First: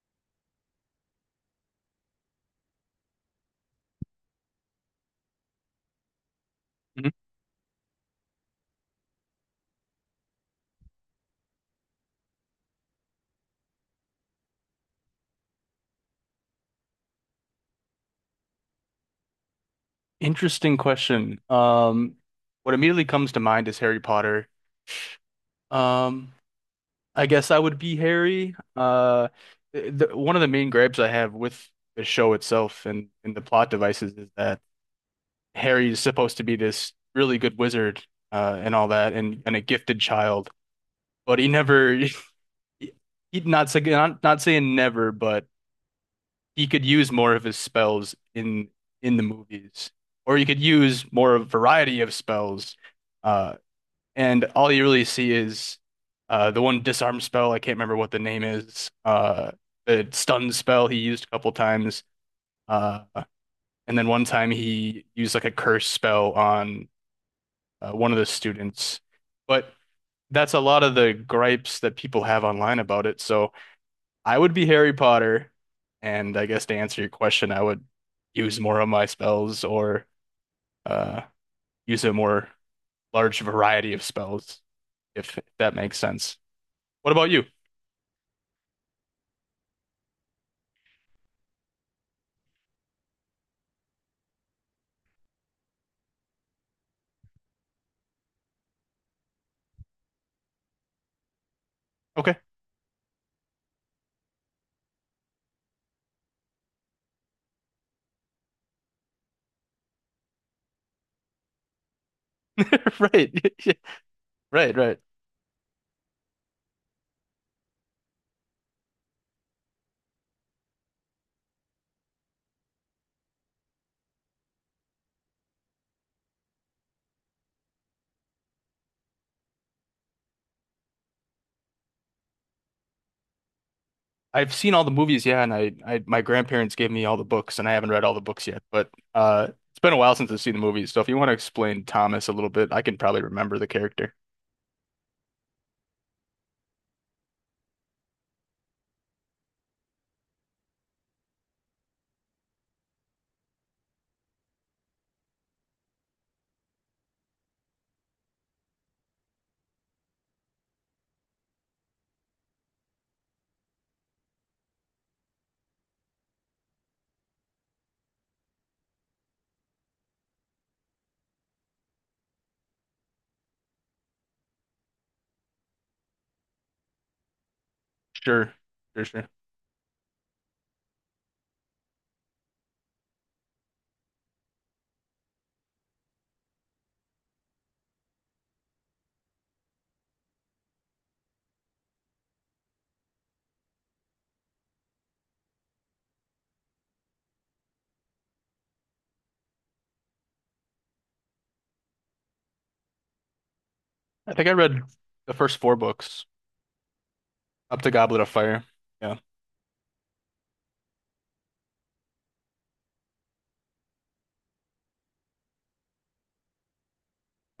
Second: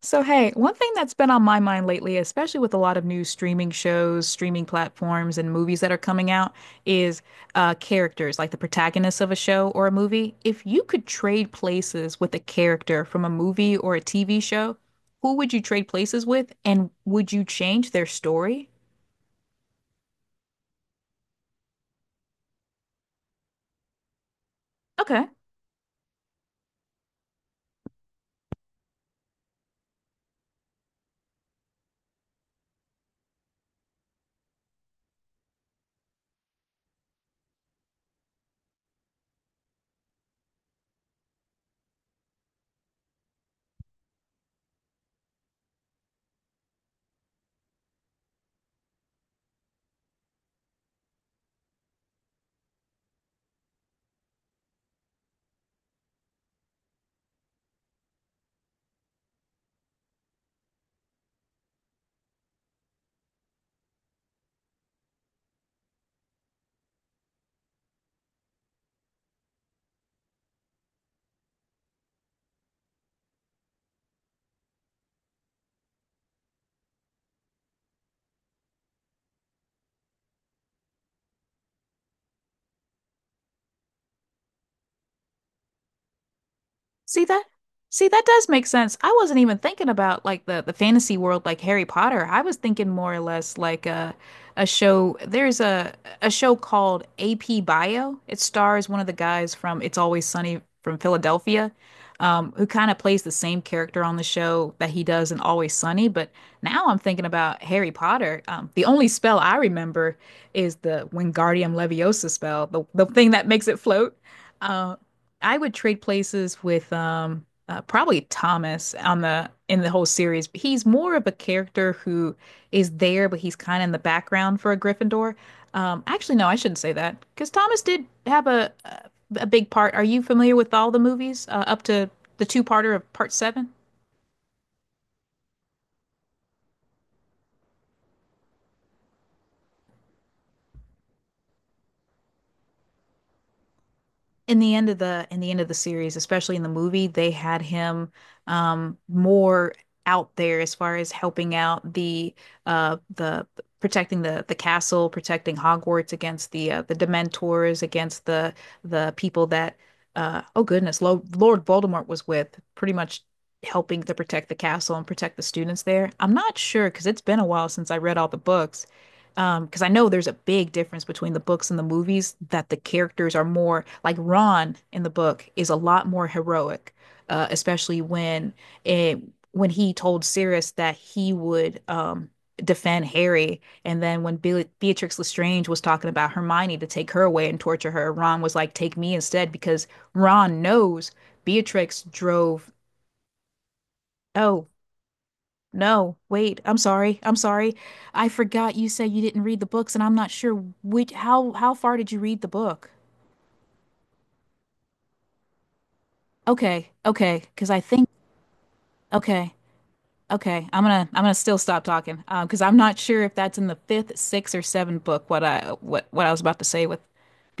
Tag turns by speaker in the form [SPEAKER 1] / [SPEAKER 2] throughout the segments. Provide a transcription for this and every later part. [SPEAKER 1] So, hey, one thing that's been on my mind lately, especially with a lot of new streaming shows, streaming platforms, and movies that are coming out,
[SPEAKER 2] Mhm.
[SPEAKER 1] is characters, like the protagonists of a show or a movie. If you could trade places with a character from a movie or a TV show, who would you trade places with, and would you change their story?
[SPEAKER 2] Interesting question. What immediately comes to mind is Harry Potter.
[SPEAKER 1] Okay.
[SPEAKER 2] Um, I guess I would be Harry. One of the main gripes I have with the show itself and the plot devices is that Harry is supposed to be this really good wizard, and all that, and a gifted child, but he never, he, not saying never, but he could use more of his spells in the movies, or he could use more of a variety of spells. Uh, and all you really see is the one disarm spell. I can't remember what the name is. The stun spell he used a couple times. Uh, and then one time he used like a curse spell on one of the students. But that's a lot of the gripes that people have online about it. So I would be Harry Potter. And I guess to answer your question, I would use more of my spells or uh, use a more large variety of spells, if that makes sense. What
[SPEAKER 1] See
[SPEAKER 2] about
[SPEAKER 1] that?
[SPEAKER 2] you?
[SPEAKER 1] See, that does make sense. I wasn't even thinking about like the fantasy world like Harry Potter. I was thinking more or less like a show. There's a show called AP Bio. It stars one of the guys from It's Always Sunny from Philadelphia,
[SPEAKER 2] Okay.
[SPEAKER 1] who kind of plays the same character on the show that he does in Always Sunny. But now I'm thinking about Harry Potter. The only spell I remember is the Wingardium Leviosa spell, the the thing
[SPEAKER 2] Right.
[SPEAKER 1] that makes it float.
[SPEAKER 2] Right,
[SPEAKER 1] Um,
[SPEAKER 2] right.
[SPEAKER 1] I would trade places with probably Thomas on the in the whole series. He's more of a character who is there, but he's kind of in the background for a Gryffindor. Actually, no, I shouldn't say that because Thomas did have a big part. Are you familiar with all the movies up to the two-parter of part seven?
[SPEAKER 2] I've seen all the movies, yeah, and I my grandparents gave me all the books and I haven't read all the books yet, but it's been a while since I've seen the movies, so if you want to explain Thomas a little bit, I can probably remember the character.
[SPEAKER 1] In the end of the end of the series, especially in the movie, they had him more out there as far as helping out the protecting the castle, protecting Hogwarts against the Dementors, against the people that oh goodness, Lo Lord Voldemort was with, pretty much helping to protect the castle and protect the students there. I'm not sure because it's been a while since I read all the books. Because I know there's a big difference between the books and the movies that the characters are more like Ron in the book is a lot more heroic, especially when
[SPEAKER 2] Sure. Sure,
[SPEAKER 1] it,
[SPEAKER 2] sure.
[SPEAKER 1] when he told Sirius that he would defend Harry, and then when Be Beatrix Lestrange was talking about Hermione to take her away and torture her, Ron was like, "Take me instead," because Ron knows Beatrix drove. Oh, no, wait. I'm sorry. I'm sorry. I forgot you said you didn't read the books, and I'm not sure which how far did you read the book?
[SPEAKER 2] I think I read the first four books
[SPEAKER 1] Okay, okay, because I
[SPEAKER 2] up to
[SPEAKER 1] think
[SPEAKER 2] Goblet of Fire. Yeah.
[SPEAKER 1] okay, okay. I'm gonna still stop talking, because I'm not sure if that's in the fifth, sixth, or seventh book. What I was about to say with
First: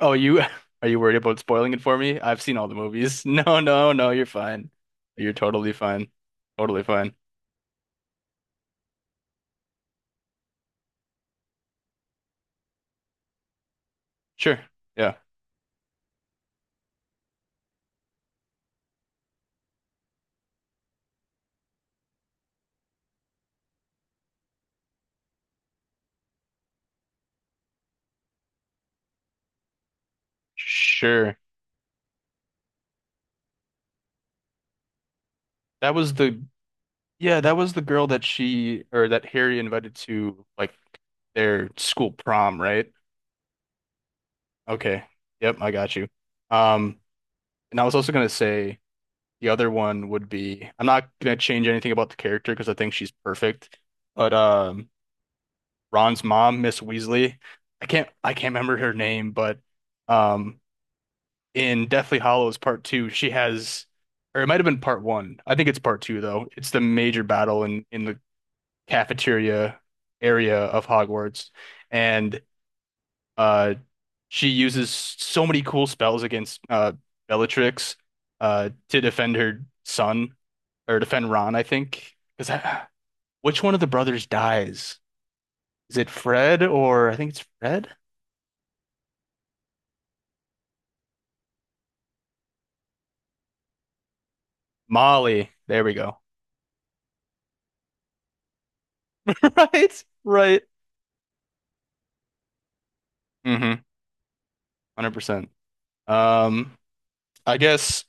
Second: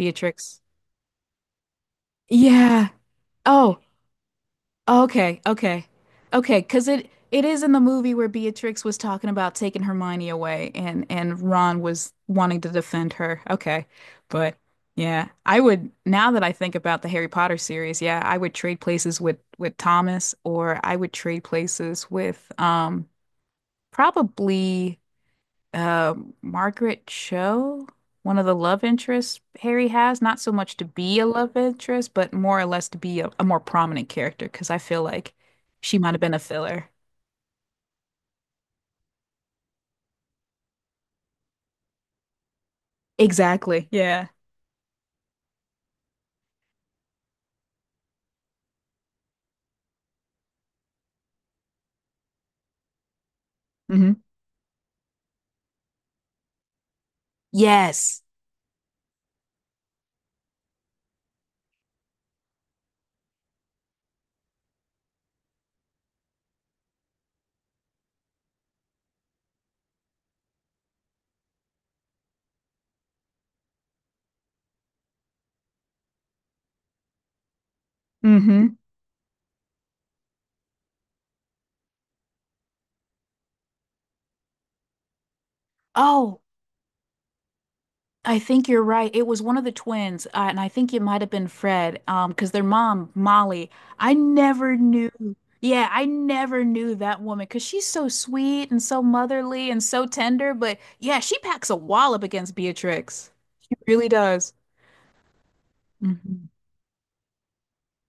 [SPEAKER 2] Oh, you are you worried about spoiling it for me? I've seen all the
[SPEAKER 1] Yeah.
[SPEAKER 2] movies. No,
[SPEAKER 1] Oh,
[SPEAKER 2] no, no, you're fine. You're
[SPEAKER 1] okay,
[SPEAKER 2] totally
[SPEAKER 1] okay.
[SPEAKER 2] fine.
[SPEAKER 1] Okay,
[SPEAKER 2] Totally
[SPEAKER 1] 'cause it
[SPEAKER 2] fine.
[SPEAKER 1] it is in the movie where Beatrix was talking about taking Hermione away and Ron was wanting to defend her. Okay. But
[SPEAKER 2] Sure. Yeah.
[SPEAKER 1] yeah, I would now that I think about the Harry Potter series, yeah, I would trade places with Thomas or I would trade places with probably uh Margaret Cho, one of the love interests Harry has, not so much to be a
[SPEAKER 2] Sure.
[SPEAKER 1] love interest, but more or less to be a more prominent character because I feel like
[SPEAKER 2] That
[SPEAKER 1] she might
[SPEAKER 2] was
[SPEAKER 1] have been a
[SPEAKER 2] the
[SPEAKER 1] filler.
[SPEAKER 2] Yeah, that was the girl that she or that Harry invited to like their school prom, right?
[SPEAKER 1] Exactly. Yeah.
[SPEAKER 2] Okay. Yep, I got you. Um, and I was also gonna say the other one would be, I'm not gonna change anything about the character because I think she's perfect.
[SPEAKER 1] Hmm.
[SPEAKER 2] But Ron's mom, Miss Weasley,
[SPEAKER 1] Yes.
[SPEAKER 2] I can't remember her name, but um in Deathly Hollows Part Two, she has, or it might have been part one. I think it's part two though. It's the major battle in the cafeteria area of Hogwarts, and uh, she uses so many cool spells against Bellatrix
[SPEAKER 1] Hmm.
[SPEAKER 2] to defend her son or defend Ron, I think. Because which one of the brothers dies? Is it
[SPEAKER 1] Oh,
[SPEAKER 2] Fred, or I think it's Fred?
[SPEAKER 1] I think you're right. It was one of the twins, and I think it might have been Fred, because their mom, Molly, I never knew.
[SPEAKER 2] Molly. There
[SPEAKER 1] Yeah,
[SPEAKER 2] we
[SPEAKER 1] I
[SPEAKER 2] go.
[SPEAKER 1] never knew that woman because she's so sweet and so motherly and
[SPEAKER 2] Right,
[SPEAKER 1] so tender.
[SPEAKER 2] right.
[SPEAKER 1] But yeah, she packs a wallop against Beatrix.
[SPEAKER 2] Mm-hmm.
[SPEAKER 1] She really does.
[SPEAKER 2] 100%.
[SPEAKER 1] Mhm.
[SPEAKER 2] Um, I guess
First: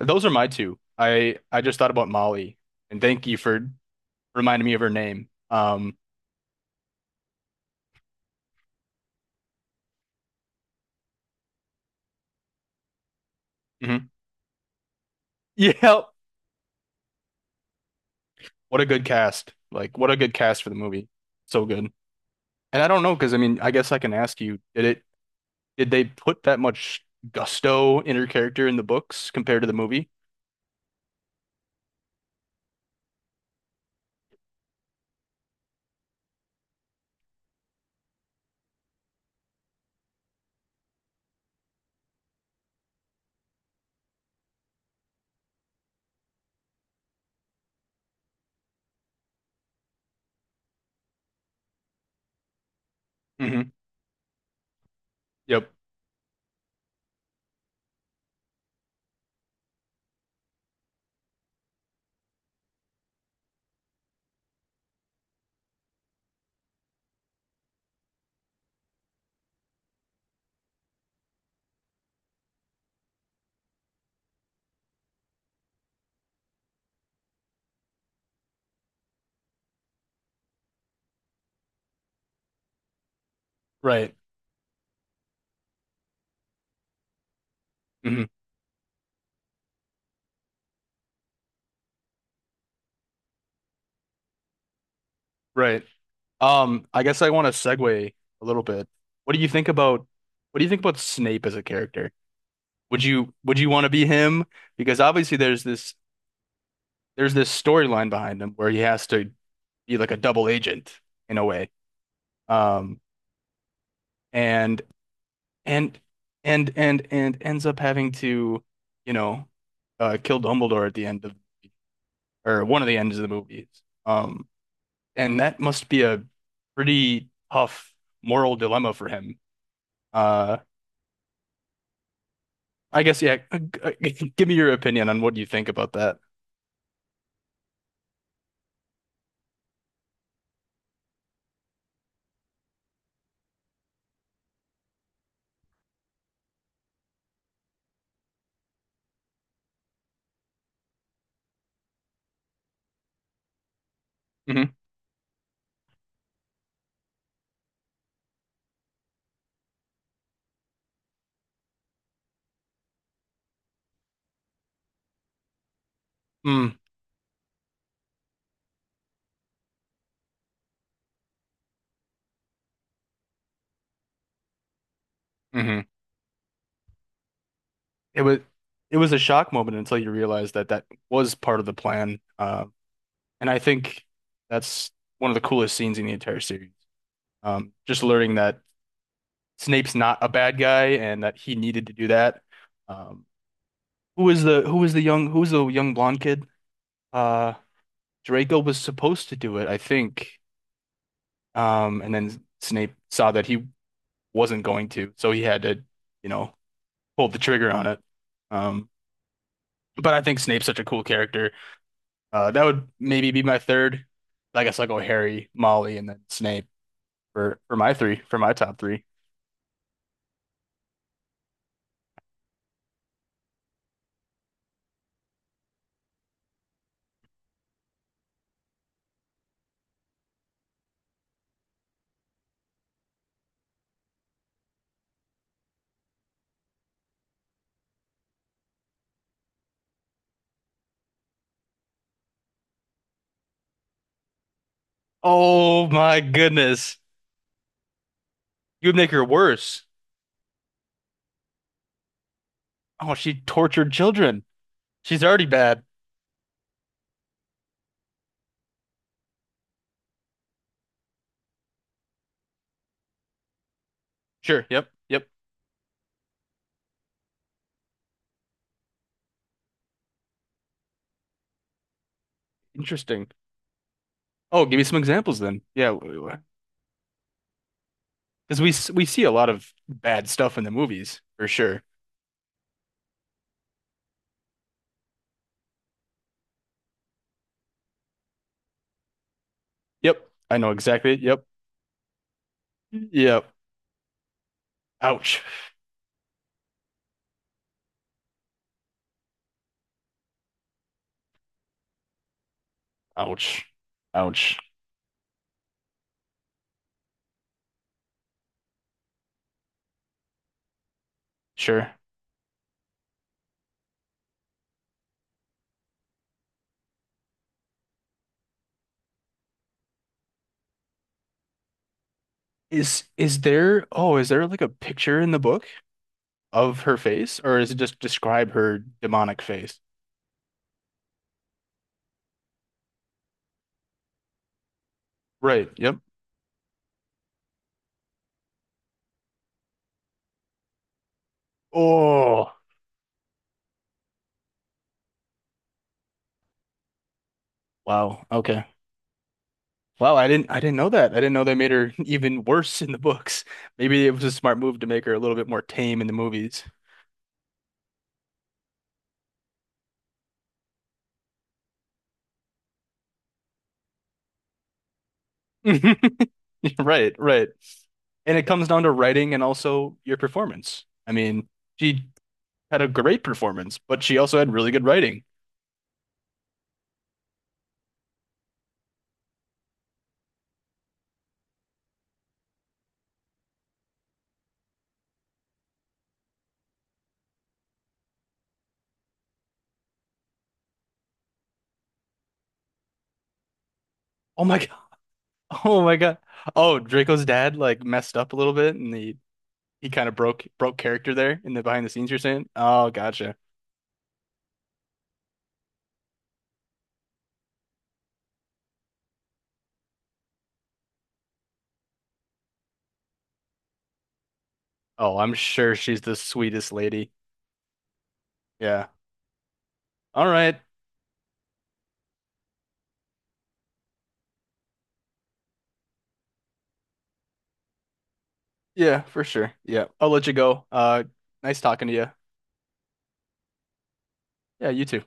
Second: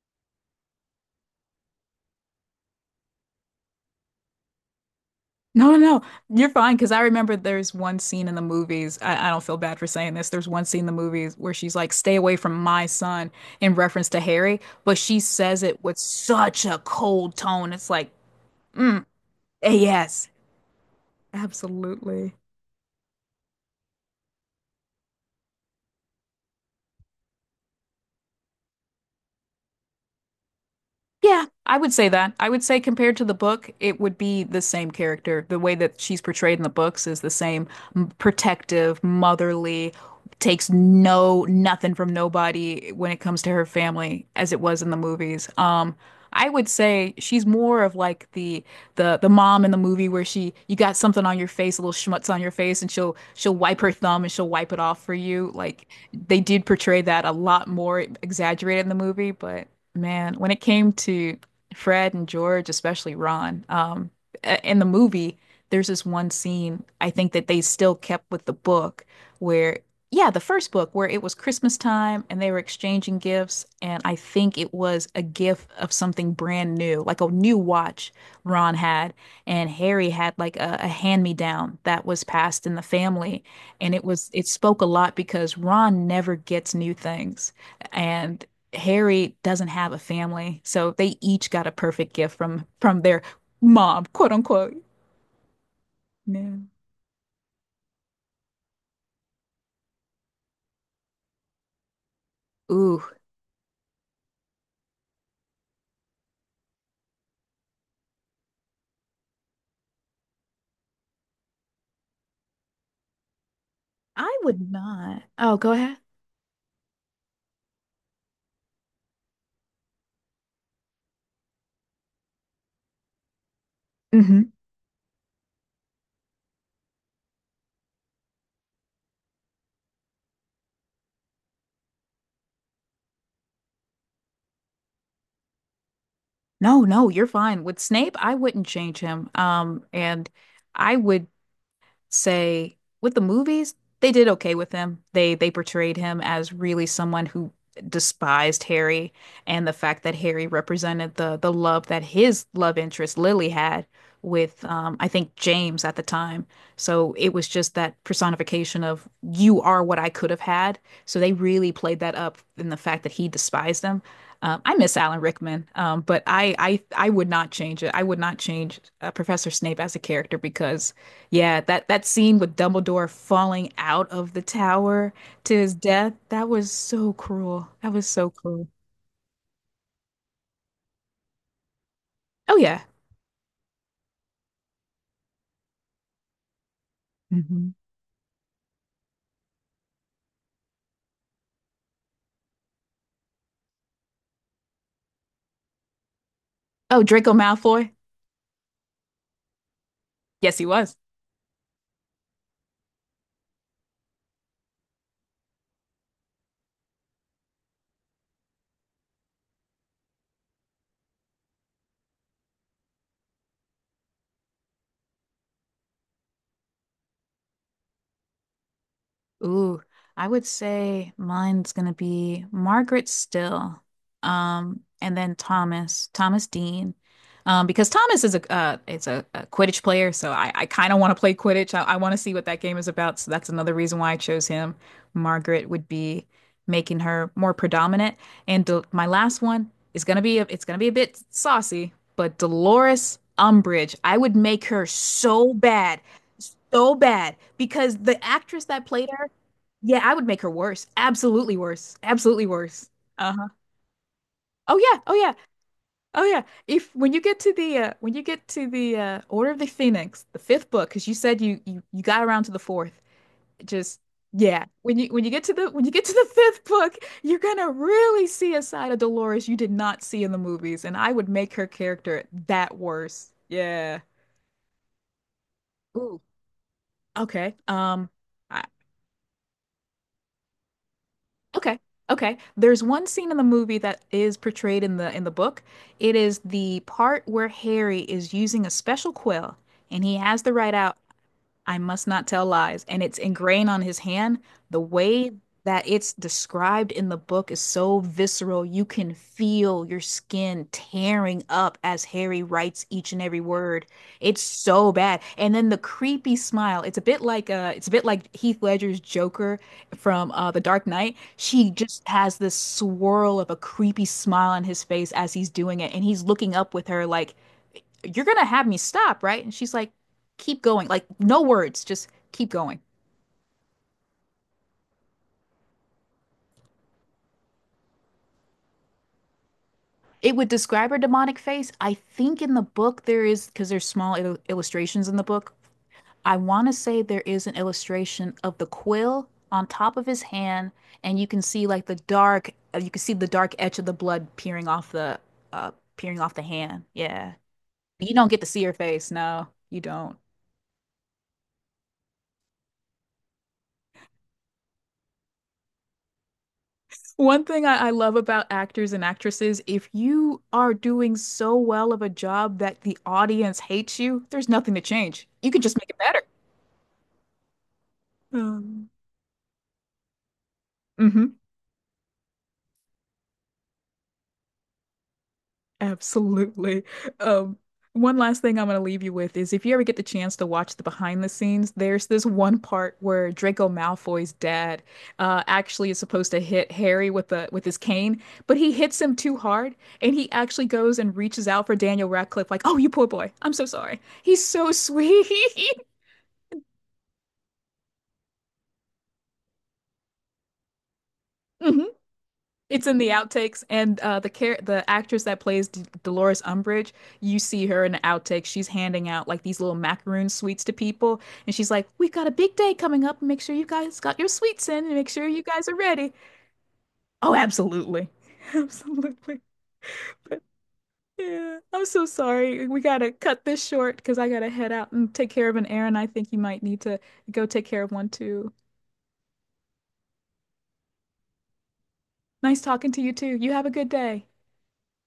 [SPEAKER 2] those are my two. I just thought about Molly, and thank you for reminding me of her name.
[SPEAKER 1] No, no, no. You're fine because I remember there's one scene in the movies. I don't feel bad for saying this. There's one scene in the movies where she's like, stay away from my son in reference
[SPEAKER 2] Mhm.
[SPEAKER 1] to Harry, but she says it with
[SPEAKER 2] Yeah.
[SPEAKER 1] such a cold tone. It's like,
[SPEAKER 2] What a
[SPEAKER 1] mm.
[SPEAKER 2] good cast.
[SPEAKER 1] Eh,
[SPEAKER 2] Like, what a
[SPEAKER 1] yes,
[SPEAKER 2] good cast for the movie. So good.
[SPEAKER 1] absolutely.
[SPEAKER 2] And I don't know, because I mean, I guess I can ask you, did it did they put that much gusto in her character in the books compared to the movie?
[SPEAKER 1] Yeah, I would say that. I would say compared to the book, it would be the same character. The way that she's portrayed in the books is the same protective, motherly, takes no nothing from nobody when it comes to her family as it was in the movies. I would say she's more of like the mom in the movie where she you got something on your face, a little schmutz on your face, and she'll
[SPEAKER 2] Hmm.
[SPEAKER 1] wipe her thumb and she'll wipe it off for you.
[SPEAKER 2] Yep.
[SPEAKER 1] Like they did portray that a lot more exaggerated in the movie, but. Man, when it came to Fred and George, especially Ron, in the movie, there's this one scene I think that they still kept with the book where, yeah, the first book where it was Christmas time and they were exchanging gifts. And I think it was a gift of something brand new, like a new watch Ron had. And Harry had like a hand-me-down that was passed in the family. And it
[SPEAKER 2] Right.
[SPEAKER 1] was, it spoke a lot because Ron never gets new things.
[SPEAKER 2] Hmm.
[SPEAKER 1] And Harry doesn't have a family, so they each got a perfect gift from their mom, quote unquote.
[SPEAKER 2] Right.
[SPEAKER 1] No.
[SPEAKER 2] I guess I want to segue a little bit. What do you think about what do you think about Snape as a character?
[SPEAKER 1] Ooh,
[SPEAKER 2] Would you want to be him? Because obviously there's this storyline behind him where he has to be like a double agent in a way. Um,
[SPEAKER 1] I would
[SPEAKER 2] and
[SPEAKER 1] not. Oh, go ahead.
[SPEAKER 2] and and ends up having to, you know, kill Dumbledore at the end of, or one of the ends of the movies. Um,
[SPEAKER 1] Hmm.
[SPEAKER 2] and that must be a pretty tough moral dilemma for him. Uh, I guess yeah. Give me your opinion on what you think about that.
[SPEAKER 1] No, no, you're fine. With Snape, I wouldn't change him. And I would say with the movies, they did okay with him. They portrayed him as really someone who despised Harry and the fact that Harry represented the love that his love interest Lily had with
[SPEAKER 2] Hmm.
[SPEAKER 1] I think James at the time. So it was just that personification of you are what I could have had. So they really played that up in the fact that he despised them. I miss Alan Rickman, but I,
[SPEAKER 2] Mm,
[SPEAKER 1] I I would not change it. I would not change Professor Snape as a character because yeah, that scene with Dumbledore falling out of the tower to his
[SPEAKER 2] hmm.
[SPEAKER 1] death, that was so cruel. That was
[SPEAKER 2] It
[SPEAKER 1] so
[SPEAKER 2] was
[SPEAKER 1] cruel.
[SPEAKER 2] it was a shock moment until you realize that that was part of the plan.
[SPEAKER 1] Oh yeah.
[SPEAKER 2] And I think that's one of the coolest scenes in the entire series.
[SPEAKER 1] Hmm.
[SPEAKER 2] Just learning that Snape's not a bad guy and that he needed to do that. Um, who was the young blonde kid?
[SPEAKER 1] Oh, Draco
[SPEAKER 2] Uh,
[SPEAKER 1] Malfoy.
[SPEAKER 2] Draco was supposed to do it, I think.
[SPEAKER 1] Yes, he was.
[SPEAKER 2] And then Snape saw that he wasn't going to, so he had to, you know, pull the trigger on it. Um, but I think Snape's such a cool character. That would maybe be my third. Like, I guess I'll go Harry, Molly, and then Snape for my top three.
[SPEAKER 1] Ooh, I would say mine's gonna be Margaret Still, and then Thomas, Thomas Dean, because Thomas is a it's a Quidditch player, so I kind of want to play Quidditch. I want to see what that game is about, so that's another reason why I chose him. Margaret would be making her more predominant, and Del my last one is gonna be a, it's gonna be a bit saucy, but Dolores Umbridge, I would make her
[SPEAKER 2] Oh my
[SPEAKER 1] so
[SPEAKER 2] goodness,
[SPEAKER 1] bad because the actress that
[SPEAKER 2] you would
[SPEAKER 1] played
[SPEAKER 2] make her
[SPEAKER 1] her
[SPEAKER 2] worse.
[SPEAKER 1] yeah, I would make her worse. Absolutely worse. Absolutely worse.
[SPEAKER 2] Oh, she
[SPEAKER 1] Uh-huh.
[SPEAKER 2] tortured children.
[SPEAKER 1] Oh yeah, oh
[SPEAKER 2] She's
[SPEAKER 1] yeah,
[SPEAKER 2] already bad.
[SPEAKER 1] oh yeah. If when you get to the when you get to the Order of the Phoenix, the fifth book, because you said you, you got around to the fourth, it just yeah.
[SPEAKER 2] Sure. Yep.
[SPEAKER 1] When
[SPEAKER 2] Yep.
[SPEAKER 1] you get to the when you get to the fifth book, you're gonna really see a side of Dolores you did not see in the movies, and I would make her character that
[SPEAKER 2] Interesting.
[SPEAKER 1] worse. Yeah.
[SPEAKER 2] Oh, give me some examples then. Yeah,
[SPEAKER 1] Ooh.
[SPEAKER 2] because
[SPEAKER 1] Okay. I
[SPEAKER 2] we s- we see a lot of bad stuff in the movies for
[SPEAKER 1] okay.
[SPEAKER 2] sure.
[SPEAKER 1] Okay. There's one scene in the movie that is portrayed in the book. It is the part where Harry is using a special quill and he
[SPEAKER 2] Yep,
[SPEAKER 1] has the
[SPEAKER 2] I know
[SPEAKER 1] right out
[SPEAKER 2] exactly. Yep,
[SPEAKER 1] I must not tell lies. And it's
[SPEAKER 2] yep.
[SPEAKER 1] ingrained on his hand. The way
[SPEAKER 2] Ouch,
[SPEAKER 1] that it's described in the book is so visceral. You can feel your skin tearing up as Harry writes each and every
[SPEAKER 2] ouch,
[SPEAKER 1] word. It's
[SPEAKER 2] ouch.
[SPEAKER 1] so bad. And then the creepy smile. It's a bit like it's a bit like Heath Ledger's Joker from The Dark Knight. She
[SPEAKER 2] Sure.
[SPEAKER 1] just has this swirl of a creepy smile on his face as he's doing it, and he's looking up with her like you're gonna have me stop, right? And she's like, keep going. Like, no words, just keep going.
[SPEAKER 2] Is there? Oh, is there like a picture in the book of her face, or is it just describe her demonic face?
[SPEAKER 1] It would describe her demonic face. I think in the book there is, because there's small illustrations in the book.
[SPEAKER 2] Right. Yep.
[SPEAKER 1] I want to say there is an illustration of the quill on top of his hand, and you can see like the dark,
[SPEAKER 2] Oh,
[SPEAKER 1] you can see the dark edge of the blood uh, peering off the hand. Yeah. You
[SPEAKER 2] wow.
[SPEAKER 1] don't get to see
[SPEAKER 2] Okay.
[SPEAKER 1] her face. No, you
[SPEAKER 2] Wow,
[SPEAKER 1] don't.
[SPEAKER 2] I didn't know that. I didn't know they made her even worse in the books. Maybe it was a smart move to make her a little bit more tame in the movies.
[SPEAKER 1] One thing I love about actors and actresses, if you are doing so well of a job that the audience hates you, there's nothing to change. You can just make it better.
[SPEAKER 2] Right, right. And it comes down
[SPEAKER 1] Um,
[SPEAKER 2] to writing and also your performance. I
[SPEAKER 1] hmm.
[SPEAKER 2] mean, she had a great performance, but she also had really good writing.
[SPEAKER 1] Absolutely. Um, one last thing I'm going to leave you with is if you ever get the chance to watch the behind the scenes, there's this one part where Draco Malfoy's dad actually is supposed to hit Harry with the with his cane, but he hits him too hard, and he actually goes and reaches out for Daniel Radcliffe, like, "Oh, you poor boy. I'm so sorry." He's
[SPEAKER 2] Oh my
[SPEAKER 1] so
[SPEAKER 2] God.
[SPEAKER 1] sweet.
[SPEAKER 2] Oh my God. Oh, Draco's dad like messed up a little bit and he kind of broke character there in the
[SPEAKER 1] Mhm.
[SPEAKER 2] behind the scenes you're saying?
[SPEAKER 1] It's
[SPEAKER 2] Oh,
[SPEAKER 1] in the
[SPEAKER 2] gotcha.
[SPEAKER 1] outtakes, and the actress that plays D Dolores Umbridge, you see her in the outtakes. She's handing out like these little macaroon sweets to people, and she's like, "We've got a big day coming up. Make sure you guys got your sweets in, and make
[SPEAKER 2] Oh,
[SPEAKER 1] sure
[SPEAKER 2] I'm
[SPEAKER 1] you guys
[SPEAKER 2] sure
[SPEAKER 1] are
[SPEAKER 2] she's
[SPEAKER 1] ready."
[SPEAKER 2] the sweetest lady.
[SPEAKER 1] Oh, absolutely,
[SPEAKER 2] Yeah.
[SPEAKER 1] absolutely.
[SPEAKER 2] All
[SPEAKER 1] But
[SPEAKER 2] right.
[SPEAKER 1] yeah, I'm so sorry. We gotta cut this short because I gotta head out and take care of an errand. I think you might need to go take care of one too.
[SPEAKER 2] Yeah, for sure. Yeah. I'll let you go. Nice talking to you.
[SPEAKER 1] Nice talking to you too. You have a good day.
[SPEAKER 2] Yeah, you too.